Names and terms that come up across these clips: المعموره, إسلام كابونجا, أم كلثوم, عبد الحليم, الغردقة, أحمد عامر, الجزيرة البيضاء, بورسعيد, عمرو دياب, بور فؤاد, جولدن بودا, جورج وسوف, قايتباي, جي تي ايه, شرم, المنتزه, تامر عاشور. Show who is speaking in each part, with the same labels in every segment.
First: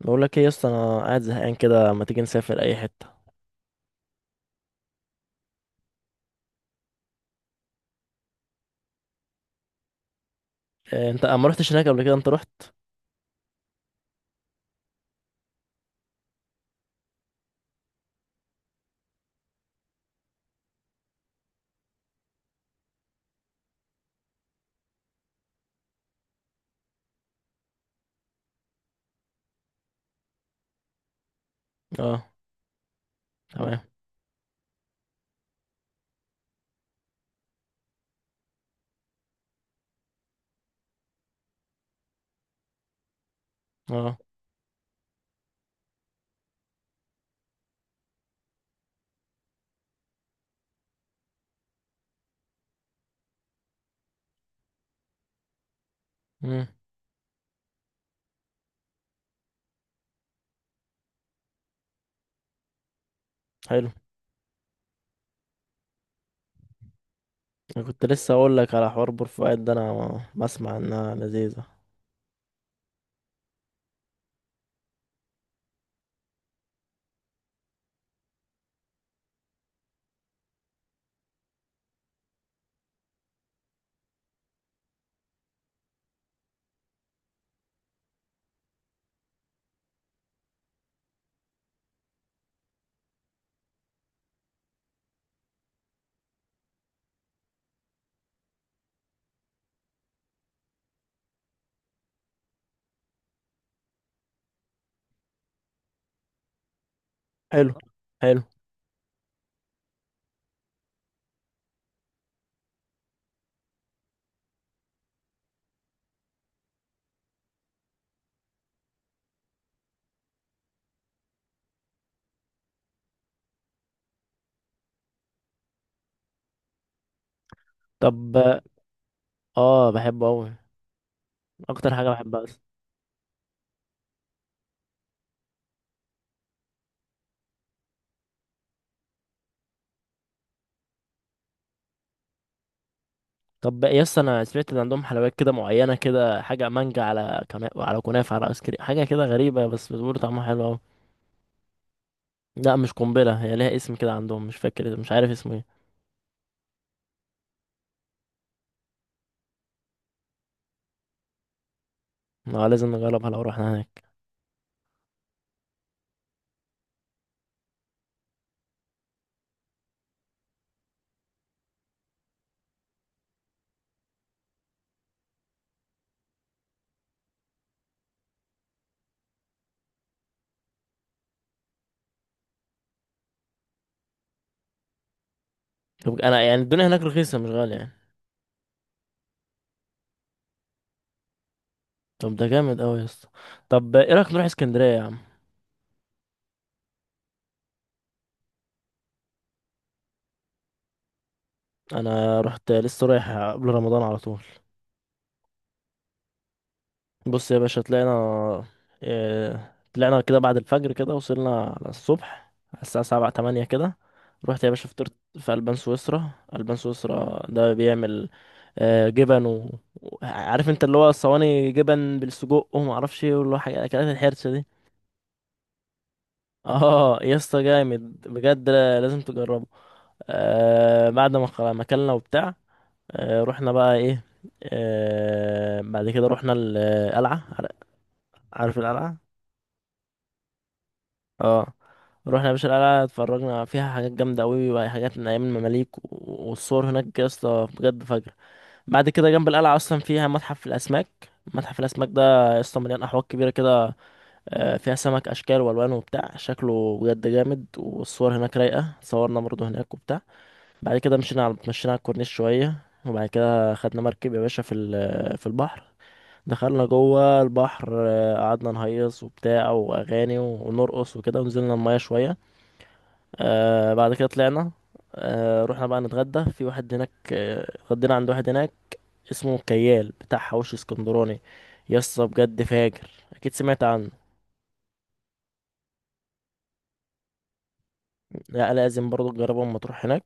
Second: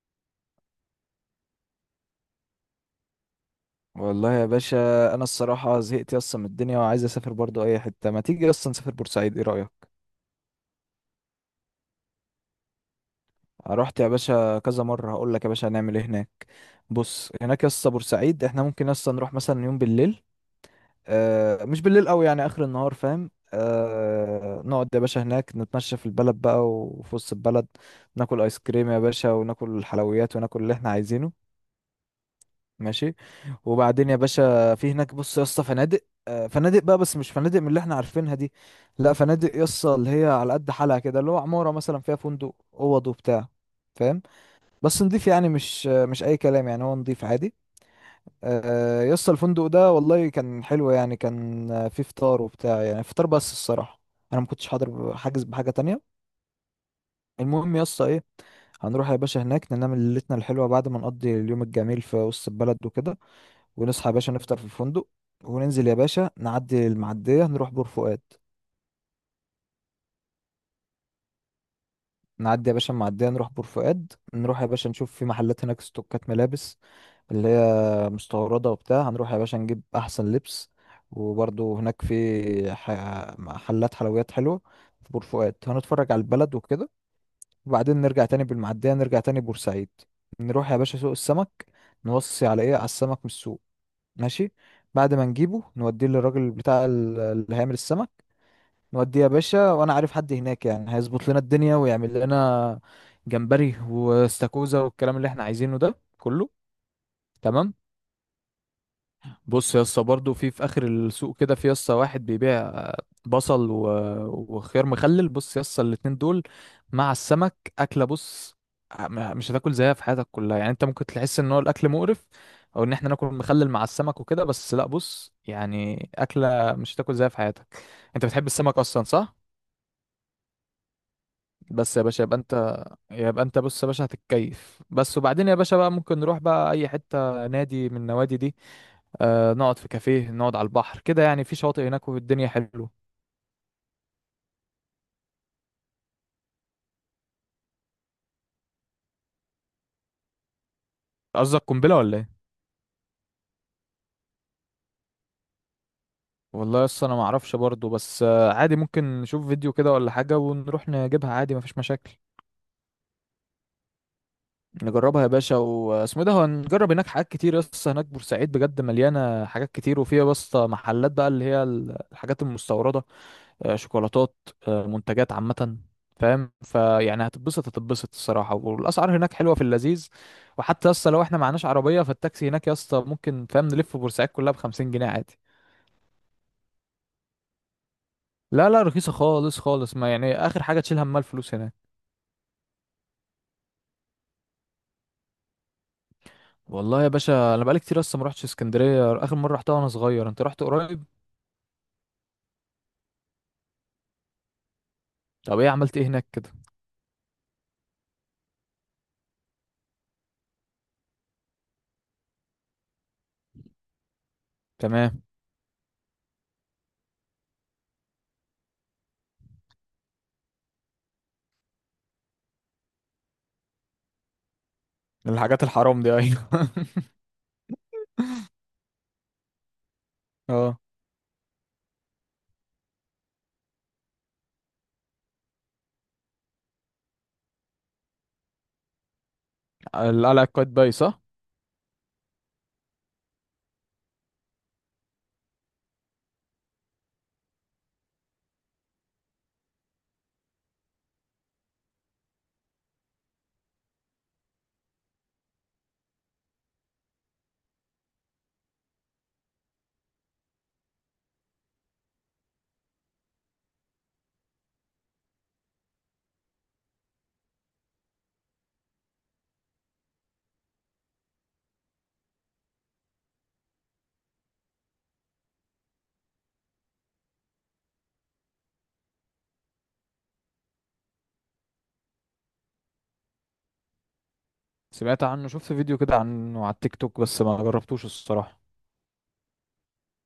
Speaker 1: بقول لك ايه يا اسطى، انا قاعد زهقان كده، ما تيجي نسافر اي حته؟
Speaker 2: والله يا باشا. انا الصراحه زهقت اصلا من الدنيا وعايز اسافر برضو اي حته، ما تيجي اصلا نسافر بورسعيد؟ ايه رايك؟
Speaker 1: إيه، انت ما رحتش هناك قبل كده؟ انت رحت؟
Speaker 2: رحت يا باشا كذا مره. هقول لك يا باشا هنعمل ايه هناك. بص هناك يا اسطى بورسعيد احنا ممكن اصلا نروح مثلا يوم بالليل. مش بالليل قوي، يعني اخر النهار، فاهم؟ نقعد يا باشا هناك، نتمشى في البلد بقى وفي وسط البلد. ناكل ايس كريم يا باشا، وناكل الحلويات، وناكل اللي احنا عايزينه.
Speaker 1: اه.
Speaker 2: ماشي.
Speaker 1: تمام.
Speaker 2: وبعدين يا باشا في هناك، بص يا اسطى فنادق، فنادق بقى، بس مش فنادق من اللي احنا عارفينها دي. لا فنادق يا اسطى اللي هي على قد حالها كده، اللي هو عمارة مثلا فيها فندق، اوض وبتاع.
Speaker 1: اه.
Speaker 2: فاهم؟ بس نضيف، يعني مش اي كلام، يعني هو نضيف عادي. يا اسطى الفندق ده والله كان حلو، يعني كان فيه فطار وبتاع، يعني فطار بس. الصراحة انا ما كنتش حاضر، حاجز بحاجة تانية.
Speaker 1: امم
Speaker 2: المهم يا اسطى ايه. هنروح يا باشا هناك ننام ليلتنا الحلوة بعد ما نقضي اليوم الجميل في وسط البلد وكده.
Speaker 1: حلو.
Speaker 2: ونصحى يا باشا نفطر في الفندق. وننزل يا باشا نعدي المعدية نروح
Speaker 1: انا
Speaker 2: بور
Speaker 1: كنت
Speaker 2: فؤاد.
Speaker 1: لسه اقول لك على حوار بورفؤاد ده، انا بسمع انها لذيذه.
Speaker 2: نعدي يا باشا المعدية نروح بور فؤاد، نروح يا باشا نشوف في محلات هناك ستوكات ملابس اللي هي مستوردة وبتاع. هنروح يا باشا نجيب أحسن لبس. وبرضه هناك في محلات حلويات حلوة في بور فؤاد. هنتفرج على البلد وكده. وبعدين نرجع تاني بالمعدية، نرجع تاني بورسعيد. نروح يا باشا سوق السمك، نوصي على ايه، على السمك من السوق. ماشي. بعد ما نجيبه نوديه للراجل بتاع اللي هيعمل السمك. نودي يا باشا، وانا عارف حد هناك يعني هيظبط لنا الدنيا، ويعمل لنا جمبري واستاكوزا والكلام اللي احنا عايزينه ده كله. تمام.
Speaker 1: حلو، حلو.
Speaker 2: بص يا اسطى برضه في اخر السوق كده، في يا اسطى واحد بيبيع بصل وخيار مخلل. بص يا اسطى الاتنين دول مع السمك اكله. بص، مش هتاكل زيها في حياتك كلها. يعني انت ممكن تحس ان هو الاكل مقرف، او ان احنا ناكل مخلل مع السمك وكده، بس لا، بص يعني اكله مش هتاكل زيها في حياتك. انت
Speaker 1: طب،
Speaker 2: بتحب السمك اصلا صح؟
Speaker 1: اه بحبه قوي، اكتر
Speaker 2: بس يا
Speaker 1: حاجه
Speaker 2: باشا يبقى
Speaker 1: بحبها اصلا.
Speaker 2: انت، يبقى انت بص يا باشا هتتكيف بس. وبعدين يا باشا بقى ممكن نروح بقى اي حتة نادي من النوادي دي. نقعد في كافيه، نقعد على البحر كده، يعني في شواطئ هناك والدنيا حلوه.
Speaker 1: طب يا اسطى، انا سمعت ان عندهم حلويات كده معينه، كده حاجه مانجا على على كنافه على ايس كريم، حاجه كده غريبه بس بتقول طعمها حلو قوي.
Speaker 2: قصدك قنبلة ولا ايه؟
Speaker 1: لا مش قنبله، هي ليها اسم كده عندهم، مش فاكر، مش عارف اسمه ايه.
Speaker 2: والله لسه انا ما اعرفش برضه، بس عادي ممكن نشوف فيديو كده ولا حاجة ونروح نجيبها عادي، مفيش مشاكل.
Speaker 1: لازم نجربها لو رحنا هناك.
Speaker 2: نجربها يا باشا واسمه ده، هنجرب هناك حاجات كتير. لسه هناك بورسعيد بجد مليانة حاجات كتير، وفيها بس محلات بقى اللي هي الحاجات المستوردة. شوكولاتات، منتجات عامة. فاهم؟ فيعني هتتبسط هتتبسط الصراحة، والأسعار هناك حلوة في اللذيذ. وحتى يسطا لو احنا معناش عربية، فالتاكسي هناك يسطا ممكن فاهم نلف بورسعيد كلها بخمسين جنيه عادي.
Speaker 1: طب انا يعني الدنيا هناك رخيصه مش غاليه يعني؟
Speaker 2: لا لا رخيصة خالص خالص، ما يعني آخر حاجة تشيل همها الفلوس هناك.
Speaker 1: طب ده جامد قوي يا اسطى. طب ايه رايك نروح اسكندريه يا عم؟
Speaker 2: والله يا باشا أنا بقالي كتير لسه ما روحتش اسكندرية، آخر مرة رحتها وأنا صغير، أنت رحت قريب.
Speaker 1: انا رحت لسه، رايح قبل رمضان على طول.
Speaker 2: طب إيه عملت إيه هناك كده؟
Speaker 1: بص يا باشا، طلعنا كده بعد الفجر كده، وصلنا على الصبح على الساعه 7 8 كده. رحت يا باشا فطرت
Speaker 2: تمام.
Speaker 1: في البان سويسرا. البان سويسرا ده بيعمل جبن عارف انت اللي هو الصواني جبن بالسجق، وما اعرفش ايه، واللي هو حاجه اكلات الحرشه دي.
Speaker 2: الحاجات الحرام دي، أيوة
Speaker 1: اه يا اسطى جامد بجد، لازم تجربه.
Speaker 2: اه.
Speaker 1: بعد ما ما اكلنا وبتاع. رحنا بقى ايه. بعد كده رحنا القلعة. عارف القلعة؟
Speaker 2: القلعة قايتباي صح؟
Speaker 1: اه. رحنا يا باشا القلعة، اتفرجنا فيها حاجات جامدة قوي وحاجات من ايام المماليك، والصور هناك يا اسطى بجد فجر. بعد كده جنب القلعة اصلا فيها متحف الاسماك. متحف الاسماك ده يا اسطى مليان احواض كبيرة كده، فيها سمك اشكال والوان وبتاع، شكله بجد جامد، والصور هناك رايقة، صورنا برضه هناك وبتاع. بعد كده مشينا على الكورنيش شوية، وبعد كده خدنا مركب يا باشا في في البحر. دخلنا البحر، قعدنا نهيص وبتاع، وأغاني ونرقص وكده، ونزلنا المية شوية. بعد كده طلعنا. رحنا بقى نتغدى في واحد هناك، اتغدينا عند واحد هناك اسمه كيال، بتاع حواوشي اسكندراني. يسطا بجد فاجر، أكيد سمعت عنه.
Speaker 2: سمعت عنه، شفت فيديو كده عنه على التيك توك، بس ما جربتوش الصراحة.
Speaker 1: لا، لازم برضه تجربه لما تروح هناك.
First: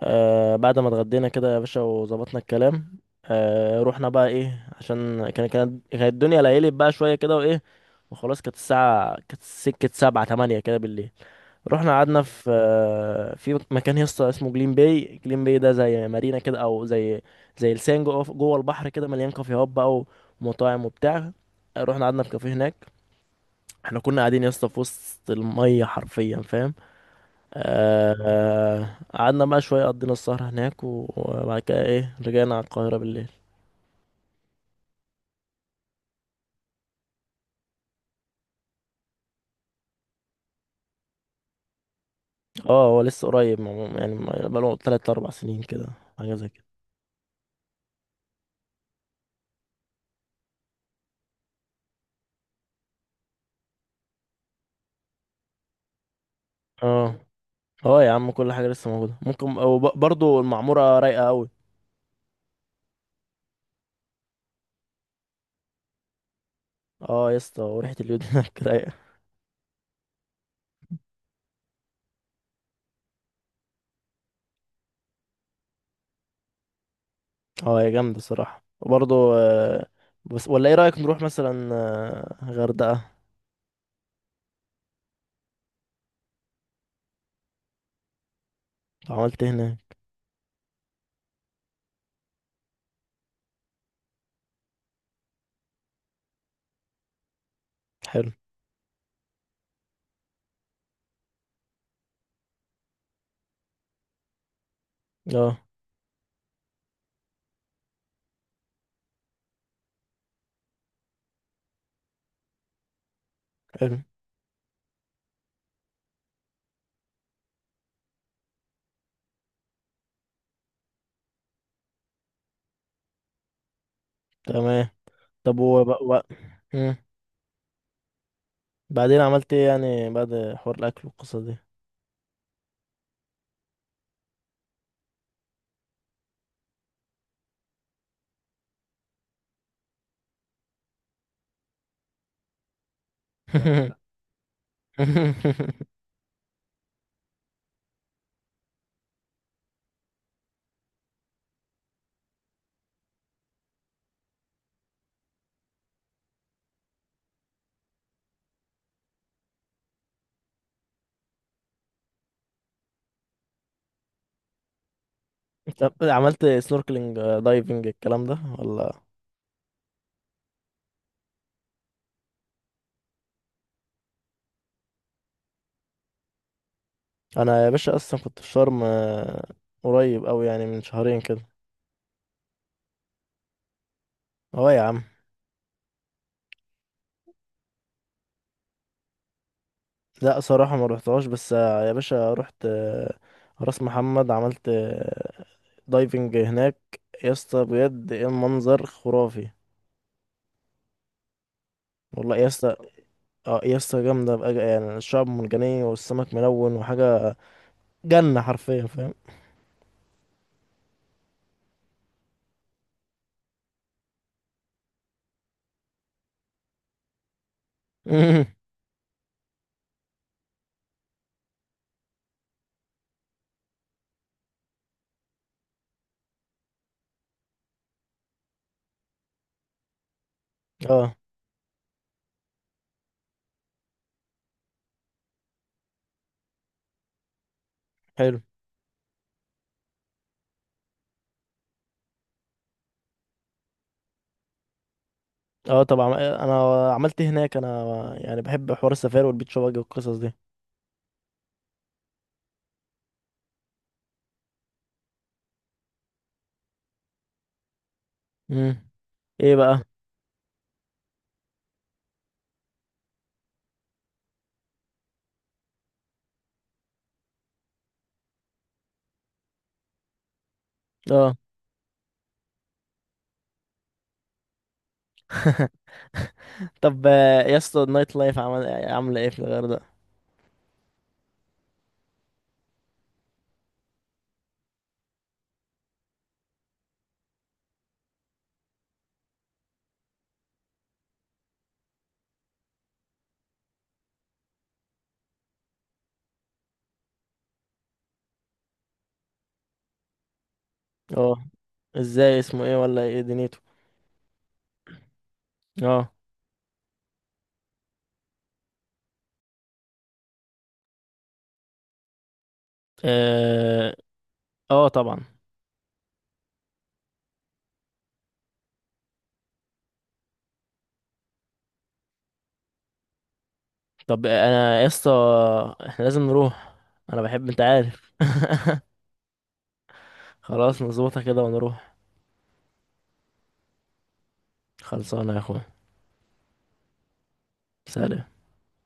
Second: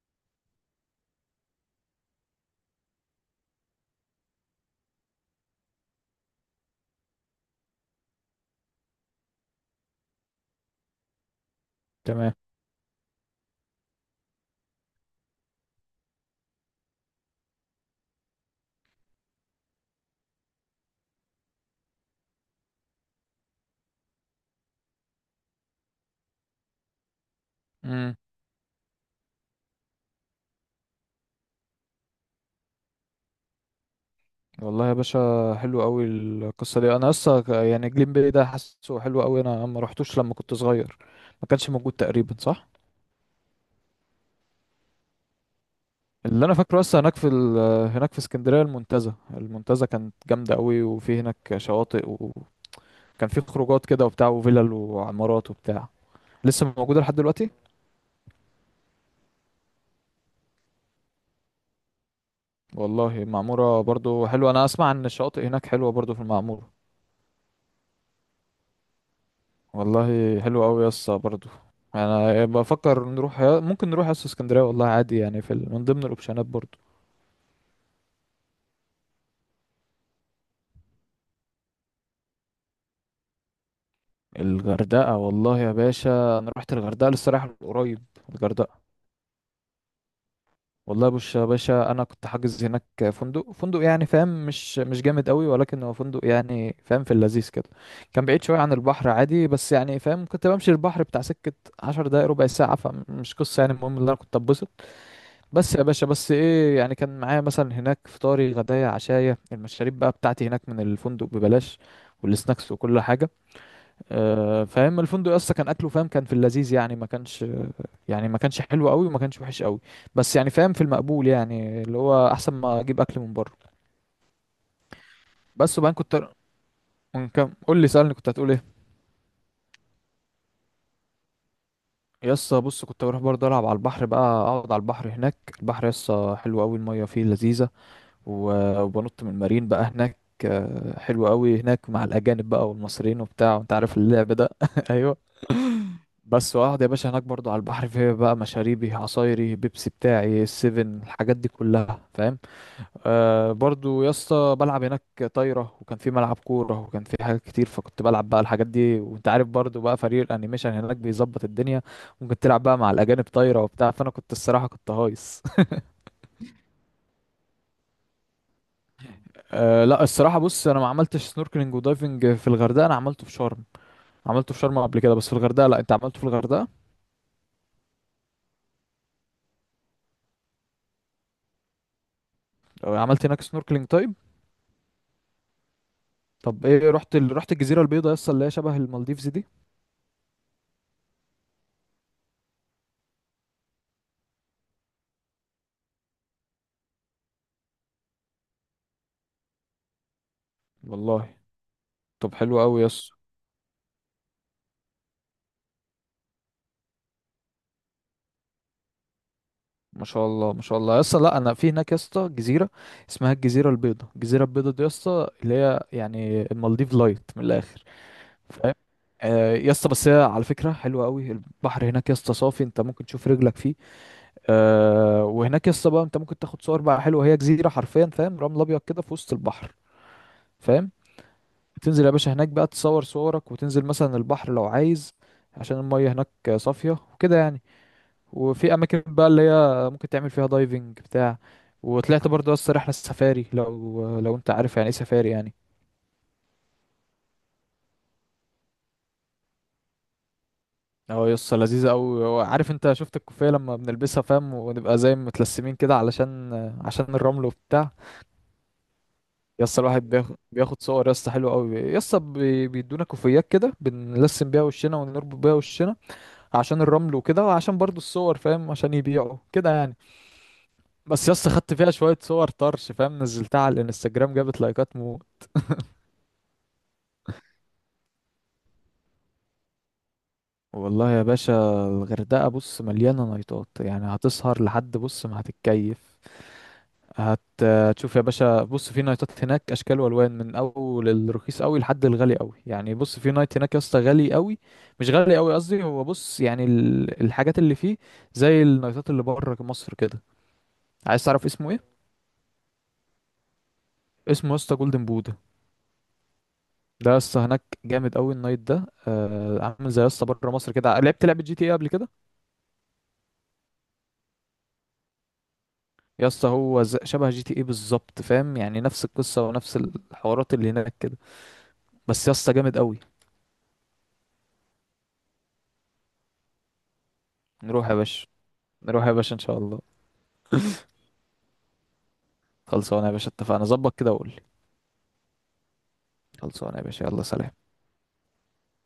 Speaker 1: بعد ما اتغدينا كده يا باشا وظبطنا الكلام، رحنا بقى ايه عشان كانت الدنيا ليلت بقى شويه كده وايه، وخلاص، كانت الساعه، كانت سكه 7 8 كده بالليل. رحنا قعدنا
Speaker 2: تمام.
Speaker 1: في في مكان يسطا اسمه جليم باي. جليم باي ده زي مارينا كده، او زي لسان جوه البحر كده، مليان كافيهات بقى ومطاعم وبتاع. رحنا قعدنا في كافيه هناك. احنا كنا قاعدين يسطا في وسط الميه حرفيا، فاهم؟
Speaker 2: امم
Speaker 1: قعدنا بقى شوية، قضينا السهرة هناك، وبعد كده ايه، رجعنا على القاهرة بالليل.
Speaker 2: والله يا باشا، حلو قوي القصه دي. انا اصلا يعني جليم بي ده حاسه حلو قوي، انا ما رحتوش لما كنت صغير، ما كانش موجود تقريبا صح؟
Speaker 1: اه هو لسه قريب عموما، يعني بقاله 3 4 سنين كده، حاجة
Speaker 2: اللي
Speaker 1: زي
Speaker 2: انا
Speaker 1: كده.
Speaker 2: فاكره اصلا هناك هناك في اسكندريه المنتزه. المنتزه كانت جامده قوي، وفي هناك شواطئ، وكان في خروجات كده وبتاع، وفلل وعمارات وبتاع. لسه موجوده لحد
Speaker 1: اه.
Speaker 2: دلوقتي؟
Speaker 1: اه يا عم، كل حاجة لسه موجودة ممكن، وبرضه المعمورة رايقة أوي.
Speaker 2: والله المعموره برضو حلوه، انا اسمع ان الشواطئ هناك حلوه برضو في المعموره.
Speaker 1: اه يا اسطى، وريحة اليود هناك رايقة.
Speaker 2: والله حلو قوي يا اسطى برضه. انا بفكر نروح، ممكن نروح يا اسطى اسكندريه، والله عادي يعني من ضمن الاوبشنات برضه.
Speaker 1: اه هي جامدة الصراحة، وبرضه بس ولا ايه رأيك نروح مثلا غردقة؟
Speaker 2: الغردقه، والله يا باشا انا رحت الغردقه لسه رايح قريب. الغردقه،
Speaker 1: لو عملت إيه هناك؟
Speaker 2: والله بص يا باشا انا كنت حاجز هناك فندق يعني فاهم، مش جامد قوي، ولكن هو فندق يعني فاهم في اللذيذ كده. كان
Speaker 1: حلو.
Speaker 2: بعيد شويه عن البحر، عادي، بس يعني فاهم كنت بمشي البحر بتاع سكه 10 دقايق ربع ساعه، فمش قصه. يعني المهم ان انا كنت اتبسط.
Speaker 1: اه.
Speaker 2: بس يا باشا بس ايه، يعني كان معايا مثلا هناك فطاري غدايا عشايا، المشاريب بقى بتاعتي هناك من الفندق ببلاش، والسناكس وكل حاجة.
Speaker 1: حلو.
Speaker 2: فاهم الفندق اصلا كان اكله، فاهم كان في اللذيذ، يعني ما كانش حلو قوي، وما كانش وحش قوي، بس يعني فاهم في المقبول، يعني اللي هو احسن ما اجيب اكل من بره.
Speaker 1: تمام. طب
Speaker 2: بس وبعدين
Speaker 1: و...
Speaker 2: كنت، من كام قول لي سألني كنت هتقول ايه؟
Speaker 1: بعدين عملت ايه يعني، بعد حوار الاكل والقصة دي؟
Speaker 2: يسا بص كنت بروح برضه العب على البحر بقى، اقعد على البحر هناك، البحر يسا حلو قوي، المية فيه لذيذة، وبنط من المارين بقى هناك. حلو قوي هناك مع الأجانب بقى والمصريين وبتاع، وانت عارف اللعب ده ايوه.
Speaker 1: لا.
Speaker 2: بس واقعد يا باشا هناك برضو على البحر، في بقى مشاريبي، عصايري، بيبسي بتاعي، السيفن، الحاجات دي كلها فاهم. برضو يا اسطى بلعب هناك طايرة، وكان في ملعب كورة، وكان في حاجات كتير، فكنت بلعب بقى الحاجات دي، وانت عارف برضو بقى فريق الانيميشن هناك بيظبط الدنيا، ممكن تلعب بقى مع الأجانب طايرة وبتاع، فأنا كنت الصراحة كنت هايص.
Speaker 1: لا، طب عملت سنوركلينج دايفنج الكلام ده ولا؟
Speaker 2: لا الصراحة بص أنا ما عملتش سنوركلينج ودايفنج في الغردقة، أنا عملته في شرم. عملته في شرم قبل كده، بس في الغردقة لا. أنت عملته في الغردقة؟
Speaker 1: انا يا باشا اصلا كنت في شرم، قريب قوي يعني، من شهرين كده.
Speaker 2: عملت هناك سنوركلينج طيب.
Speaker 1: اه يا عم.
Speaker 2: طب إيه رحت رحت الجزيرة البيضاء يس، اللي هي شبه المالديفز دي؟
Speaker 1: لا صراحة ما روحتهاش، بس يا باشا رحت راس محمد، عملت دايفنج هناك. يا اسطى بجد ايه المنظر خرافي.
Speaker 2: والله طب
Speaker 1: والله يا
Speaker 2: حلو
Speaker 1: اسطى.
Speaker 2: أوي يس.
Speaker 1: اه يا اسطى جامدة بقى، يعني الشعب مرجانية والسمك ملون وحاجة، جنة حرفيا فاهم.
Speaker 2: ما شاء الله ما شاء الله يس. لا أنا في هناك يس جزيرة اسمها الجزيرة البيضاء. الجزيرة البيضاء دي يس اللي هي يعني المالديف لايت من الآخر، فاهم؟ يا اسطى بس هي على فكرة حلوة قوي، البحر هناك يا اسطى صافي، انت ممكن تشوف رجلك فيه. وهناك يسطا بقى انت ممكن تاخد صور بقى حلوه، هي جزيره حرفيا فاهم، رمل ابيض كده في وسط البحر، فاهم؟
Speaker 1: اه.
Speaker 2: تنزل يا باشا هناك بقى تصور صورك، وتنزل مثلا البحر لو عايز، عشان المية هناك صافية وكده يعني.
Speaker 1: حلو.
Speaker 2: وفي أماكن بقى اللي هي ممكن تعمل فيها دايفنج بتاع. وطلعت برضه يسطا رحلة سفاري، لو انت عارف يعني ايه سفاري يعني.
Speaker 1: اه طبعا. انا عملت إيه هناك انا، يعني بحب حوار السفاري والبيتش باجي والقصص دي.
Speaker 2: اه يسطا لذيذة أوي. عارف انت شفت الكوفية لما بنلبسها فاهم، ونبقى زي متلسمين كده، عشان الرمل وبتاع.
Speaker 1: امم ايه
Speaker 2: يسطا
Speaker 1: بقى.
Speaker 2: الواحد بياخد صور يسطا حلوة قوي. يسطا بيدونا كوفيات كده بنلسم بيها وشنا، ونربط بيها وشنا عشان الرمل وكده، وعشان برضو الصور فاهم عشان يبيعوا كده يعني. بس
Speaker 1: اه.
Speaker 2: يسطا خدت فيها شوية صور طرش فاهم، نزلتها على الانستجرام جابت لايكات مو.
Speaker 1: طب يا اسطى النايت لايف عمل عامله ايه في الغردقه؟
Speaker 2: والله يا باشا الغردقة بص مليانة نايتات، يعني هتسهر لحد بص ما هتتكيف. هتشوف يا باشا بص في نايتات هناك اشكال والوان، من اول الرخيص قوي لحد الغالي قوي. يعني بص في نايت هناك يا اسطى غالي قوي، مش غالي قوي قصدي، هو بص يعني الحاجات اللي فيه زي النايتات اللي بره مصر كده. عايز
Speaker 1: اه.
Speaker 2: تعرف اسمه ايه؟
Speaker 1: ازاي، اسمه ايه ولا ايه دنيته؟
Speaker 2: اسمه يا اسطى جولدن بودا.
Speaker 1: اه.
Speaker 2: ده يا اسطى هناك جامد قوي النايت ده، عامل زي يا اسطى بره مصر كده. لعبت لعبه GTA قبل كده؟
Speaker 1: اه. آه طبعا.
Speaker 2: يا اسطى هو شبه GTA بالظبط فاهم، يعني نفس القصه ونفس الحوارات اللي هناك كده، بس يا اسطى جامد قوي.
Speaker 1: طب انا يا اسطى، احنا لازم نروح، انا بحب، انت
Speaker 2: نروح يا
Speaker 1: عارف.
Speaker 2: باشا. نروح يا باشا ان شاء الله.
Speaker 1: خلاص نظبطها كده ونروح.
Speaker 2: خلصانه يا باشا اتفقنا، ظبط كده وقول لي.
Speaker 1: خلصانه يا اخويا.
Speaker 2: خلصانه يا باشا، يلا سلام.
Speaker 1: سلام.